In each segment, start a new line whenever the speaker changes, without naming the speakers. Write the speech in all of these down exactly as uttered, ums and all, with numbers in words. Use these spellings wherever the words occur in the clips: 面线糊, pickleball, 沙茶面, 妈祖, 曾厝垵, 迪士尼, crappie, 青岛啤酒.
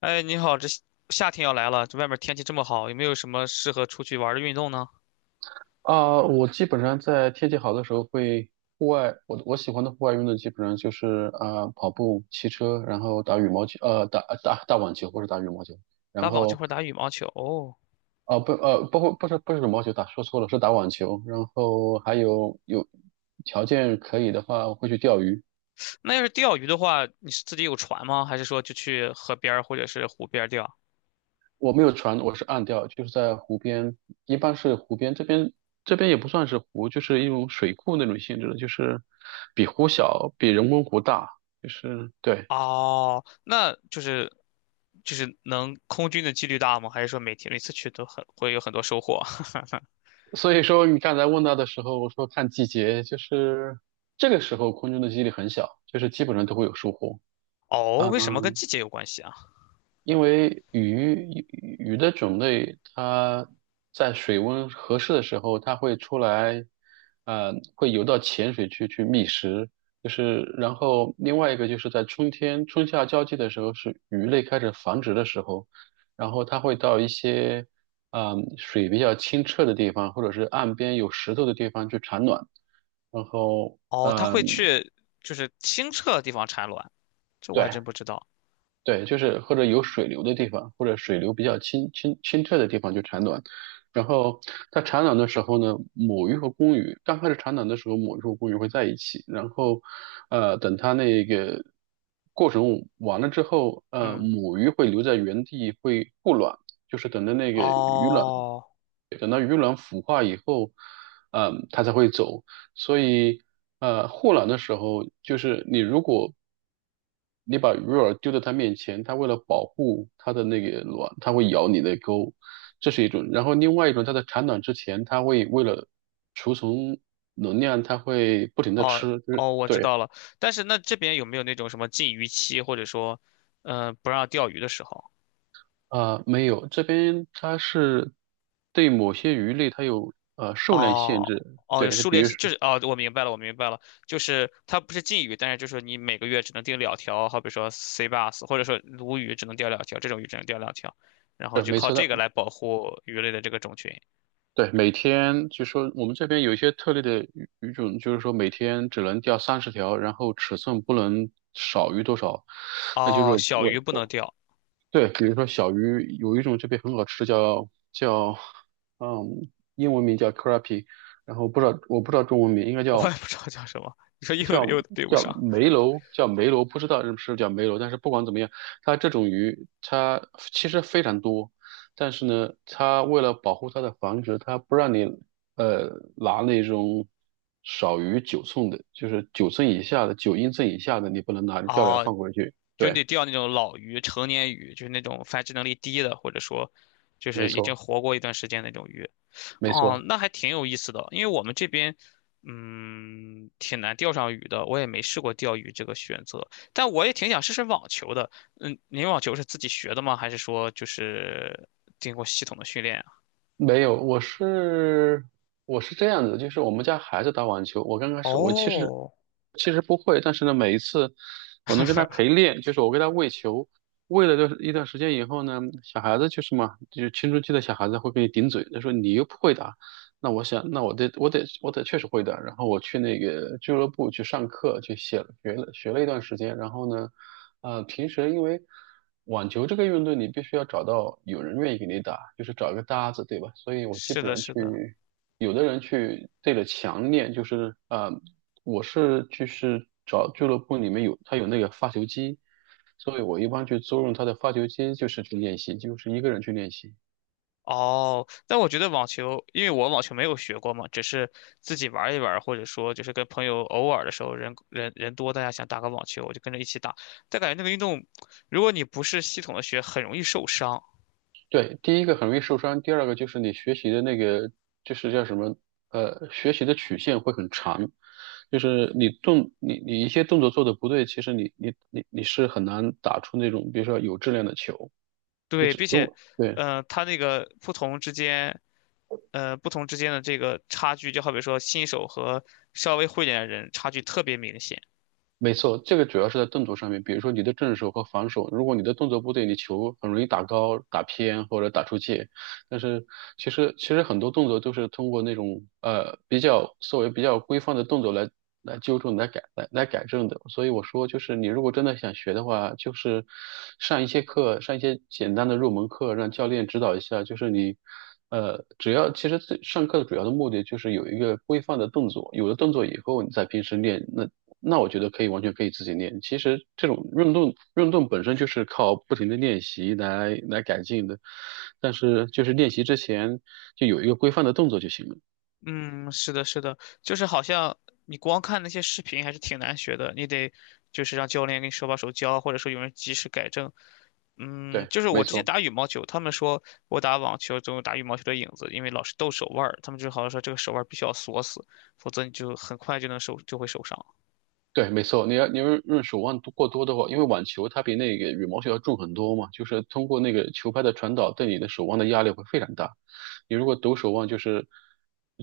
哎，你好，这夏天要来了，这外面天气这么好，有没有什么适合出去玩的运动呢？
啊，我基本上在天气好的时候会户外。我我喜欢的户外运动基本上就是啊、跑步、骑车，然后打羽毛球，呃打打打网球或者打羽毛球。
打
然
网球
后
或者打羽毛球？哦，
啊、不呃包括不是不是羽毛球，打说错了，是打网球。然后还有有条件可以的话会去钓鱼。
那要是钓鱼的话，你是自己有船吗？还是说就去河边儿或者是湖边儿钓？
我没有船，我是岸钓，就是在湖边，一般是湖边这边这边也不算是湖，就是一种水库那种性质的，就是比湖小，比人工湖大，就是对。
哦，那就是就是能空军的几率大吗？还是说每天每次去都很会有很多收获？
所以说，你刚才问到的时候，我说看季节，就是这个时候空中的几率很小，就是基本上都会有疏忽。
哦，
啊
为什么跟季节有关系啊？
因为鱼鱼鱼的种类，它在水温合适的时候，它会出来，呃，会游到浅水区去觅食。就是，然后另外一个就是在春天春夏交际的时候，是鱼类开始繁殖的时候，然后它会到一些，嗯、水比较清澈的地方，或者是岸边有石头的地方去产卵。然后，
哦，它会
嗯、
去就是清澈的地方产卵，这我还
对，
真不知道。
对，就是或者有水流的地方，或者水流比较清清清澈的地方就产卵。然后它产卵的时候呢，母鱼和公鱼刚开始产卵的时候，母鱼和公鱼会在一起。然后，呃，等它那个过程完了之后，呃，
嗯，
母鱼会留在原地，会护卵，就是等着那个鱼卵。
哦。
等到鱼卵孵化以后，嗯，它才会走。所以，呃，护卵的时候，就是你如果你把鱼饵丢在它面前，它为了保护它的那个卵，它会咬你的钩，这是一种。然后另外一种，它在产卵之前，它会为了储存能量，它会不停的
哦
吃，就是
哦，我知
对。
道了。但是那这边有没有那种什么禁渔期，或者说，嗯、不让钓鱼的时候？
啊、没有，这边它是对某些鱼类它有呃数量
哦
限制。
哦，有
对，就
数
比
列
如
就
说，
是哦，我明白了，我明白了，就是它不是禁渔，但是就是你每个月只能钓两条，好比说 C bass，或者说鲈鱼只能钓两条，这种鱼只能钓两条，然后
呃
就
没
靠
错，
这
的。
个来保护鱼类的这个种群。
对，每天是说我们这边有一些特例的鱼鱼种，就是说每天只能钓三十条，然后尺寸不能少于多少。那就是
哦，小
我，
鱼不能钓，
对，比如说小鱼，有一种这边很好吃，叫叫，嗯，英文名叫 crappie,然后不知道我不知道中文名，应该
我也
叫
不知道叫什么，你说又又对不
叫
上。
梅楼，叫梅楼，不知道是不是叫梅楼。但是不管怎么样，它这种鱼它其实非常多。但是呢，它为了保护它的繁殖，它不让你呃拿那种少于九寸的，就是九寸以下的，九英寸以下的，你不能拿，钓了要
哦，
放回去。
就你
对，
得钓那种老鱼、成年鱼，就是那种繁殖能力低的，或者说就
没
是已经
错，
活过一段时间那种鱼。
没
哦，
错。
那还挺有意思的，因为我们这边嗯挺难钓上鱼的，我也没试过钓鱼这个选择，但我也挺想试试网球的。嗯，您网球是自己学的吗？还是说就是经过系统的训练啊？
没有，我是我是这样子，就是我们家孩子打网球，我刚开始我其实
哦，
其实不会。但是呢，每一次我能跟他陪 练，就是我给他喂球。喂了段一段时间以后呢，小孩子就是嘛，就是青春期的小孩子会跟你顶嘴，他说你又不会打。那我想，那我得我得我得确实会的。然后我去那个俱乐部去上课，去写了学了学了一段时间。然后呢，呃，平时因为网球这个运动，你必须要找到有人愿意给你打，就是找一个搭子，对吧？所以我基
是
本
的，
上
是
去，
的。
有的人去对着墙练，就是呃，我是就是找俱乐部里面有他有那个发球机，所以我一般去租用他的发球机，就是去练习，就是一个人去练习。
哦，但我觉得网球，因为我网球没有学过嘛，只是自己玩一玩，或者说就是跟朋友偶尔的时候人人人多，大家想打个网球，我就跟着一起打。但感觉那个运动，如果你不是系统的学，很容易受伤。
对，第一个很容易受伤，第二个就是你学习的那个，就是叫什么，呃，学习的曲线会很长，就是你动你你一些动作做的不对，其实你你你你是很难打出那种，比如说有质量的球。你
对，
只
并
如
且，
果对。
呃，它那个不同之间，呃，不同之间的这个差距，就好比说新手和稍微会一点的人差距特别明显。
没错，这个主要是在动作上面，比如说你的正手和防守，如果你的动作不对，你球很容易打高、打偏或者打出界。但是其实其实很多动作都是通过那种呃比较所谓比较规范的动作来来纠正、来改、来来改正的。所以我说，就是你如果真的想学的话，就是上一些课，上一些简单的入门课，让教练指导一下，就是你。呃，只要其实最上课的主要的目的就是有一个规范的动作，有了动作以后，你在平时练，那那我觉得可以完全可以自己练。其实这种运动运动本身就是靠不停的练习来来改进的，但是就是练习之前就有一个规范的动作就行了。
嗯，是的，是的，就是好像你光看那些视频还是挺难学的，你得就是让教练给你手把手教，或者说有人及时改正。嗯，
对，
就是
没
我之前
错，
打羽毛球，他们说我打网球总有打羽毛球的影子，因为老是抖手腕儿，他们就好像说这个手腕儿必须要锁死，否则你就很快就能受就会受伤。
对，没错。你要你要用手腕多过多的话，因为网球它比那个羽毛球要重很多嘛，就是通过那个球拍的传导对你的手腕的压力会非常大。你如果抖手腕，就是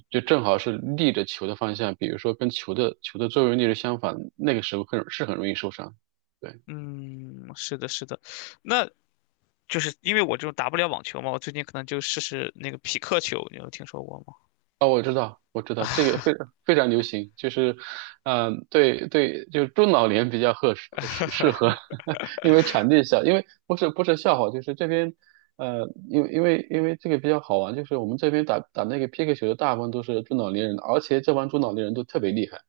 就正好是逆着球的方向，比如说跟球的球的作用力是相反，那个时候很是很容易受伤。对。
嗯，是的，是的，那就是因为我这种打不了网球嘛，我最近可能就试试那个匹克球，你有听说过吗？
哦，我知道，我知道，这个非非常流行，就是，嗯、对对，就是中老年比较合适适适合，因为场地小，因为不是不是笑话，就是这边，呃，因为因为因为这个比较好玩，就是我们这边打打那个皮克球的大部分都是中老年人，而且这帮中老年人都特别厉害，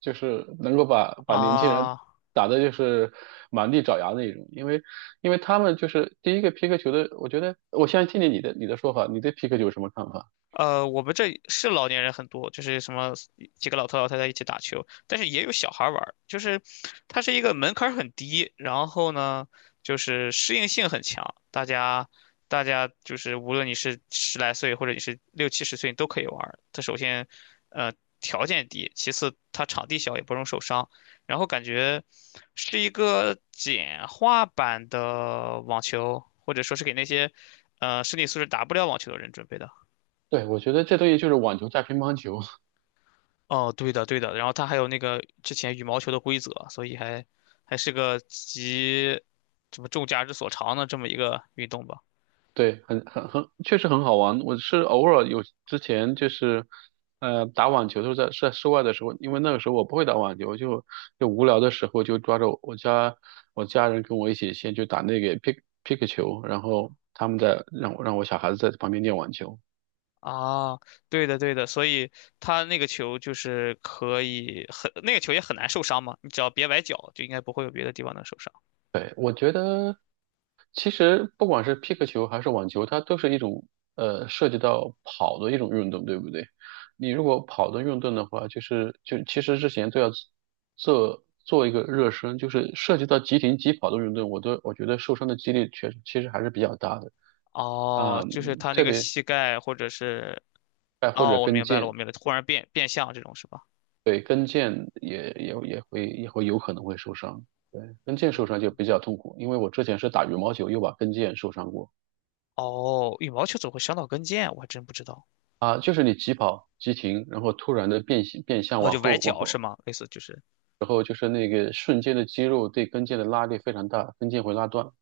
就是能够把把年轻人
啊。
打的就是满地找牙那一种。因为因为他们就是第一个皮克球的，我觉得我先听听你的你的说法，你对皮克球有什么看法？
呃，我们这是老年人很多，就是什么几个老头老太太一起打球，但是也有小孩儿玩儿就是它是一个门槛儿很低，然后呢，就是适应性很强，大家大家就是无论你是十来岁或者你是六七十岁，你都可以玩儿它首先，呃，条件低，其次它场地小，也不容受伤，然后感觉是一个简化版的网球，或者说是给那些呃身体素质打不了网球的人准备的。
对，我觉得这东西就是网球加乒乓球。
哦，对的，对的，然后它还有那个之前羽毛球的规则，所以还还是个集什么众家之所长的这么一个运动吧。
对，很很很，确实很好玩。我是偶尔有之前就是，呃，打网球都是在是在室外的时候，因为那个时候我不会打网球，就就无聊的时候就抓着我我家我家人跟我一起先去打那个 pick pick 球，然后他们在让我让我小孩子在旁边练网球。
啊，对的，对的，所以它那个球就是可以很，那个球也很难受伤嘛，你只要别崴脚，就应该不会有别的地方能受伤。
其实不管是皮克球还是网球，它都是一种呃涉及到跑的一种运动，对不对？你如果跑的运动的话，就是就其实之前都要做做一个热身，就是涉及到急停急跑的运动，我都我觉得受伤的几率确实其实还是比较大的。啊，
哦，就是他那
特
个
别
膝盖或者是，
哎或者
哦，我
跟
明白了，我
腱，
明白了，忽然变变向这种是吧？
对跟腱也也也会也会有可能会受伤。对跟腱受伤就比较痛苦，因为我之前是打羽毛球又把跟腱受伤过。
哦，羽毛球怎么会伤到跟腱？我还真不知道。
啊，就是你急跑、急停，然后突然的变形、变向，
哦，
往
就崴
后、往
脚是
后，
吗？类似就是。
然后就是那个瞬间的肌肉对跟腱的拉力非常大，跟腱会拉断。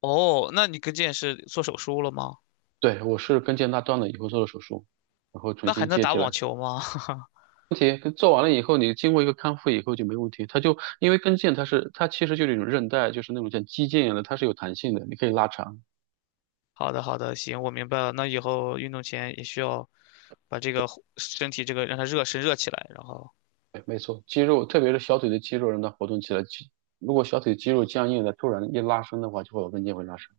哦，那你跟腱是做手术了吗？
对，我是跟腱拉断了以后做的手术，然后
那
重
还
新
能
接
打
起
网
来。
球吗？
问题跟做完了以后，你经过一个康复以后就没问题。它就因为跟腱它是它其实就是一种韧带，就是那种像肌腱一样的，它是有弹性的，你可以拉长。
好的，好的，行，我明白了。那以后运动前也需要把这个身体这个让它热身热起来，然后
对，没错，肌肉特别是小腿的肌肉让它活动起来，肌如果小腿肌肉僵硬的，突然一拉伸的话，就会有跟腱会拉伤。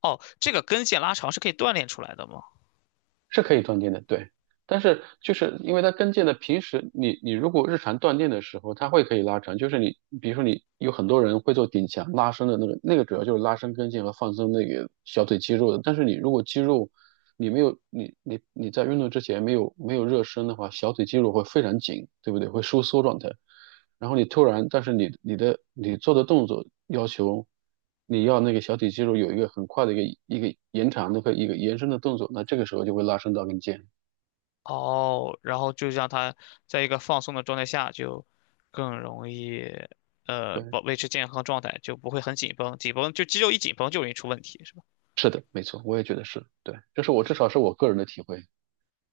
哦，这个跟腱拉长是可以锻炼出来的吗？
是可以断电的，对。但是就是因为它跟腱的，平时你你如果日常断电的时候，它会可以拉长。就是你比如说你有很多人会做顶墙拉伸的那个，那个主要就是拉伸跟腱和放松那个小腿肌肉的。但是你如果肌肉你没有你你你在运动之前没有没有热身的话，小腿肌肉会非常紧，对不对？会收缩状态。然后你突然，但是你你的你做的动作要求你要那个小腿肌肉有一个很快的一个一个延长的和一个延伸的动作，那这个时候就会拉伸到跟腱。
哦，然后就让它在一个放松的状态下，就更容易呃
对，
保维持健康状态，就不会很紧绷，紧绷就肌肉一紧绷就容易出问题。是吧？
是的，没错，我也觉得是对，这是我至少是我个人的体会。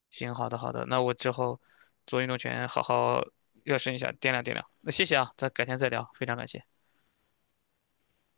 行，好的好的，那我之后做运动前好好热身一下，掂量掂量。那谢谢啊，咱改天再聊，非常感谢。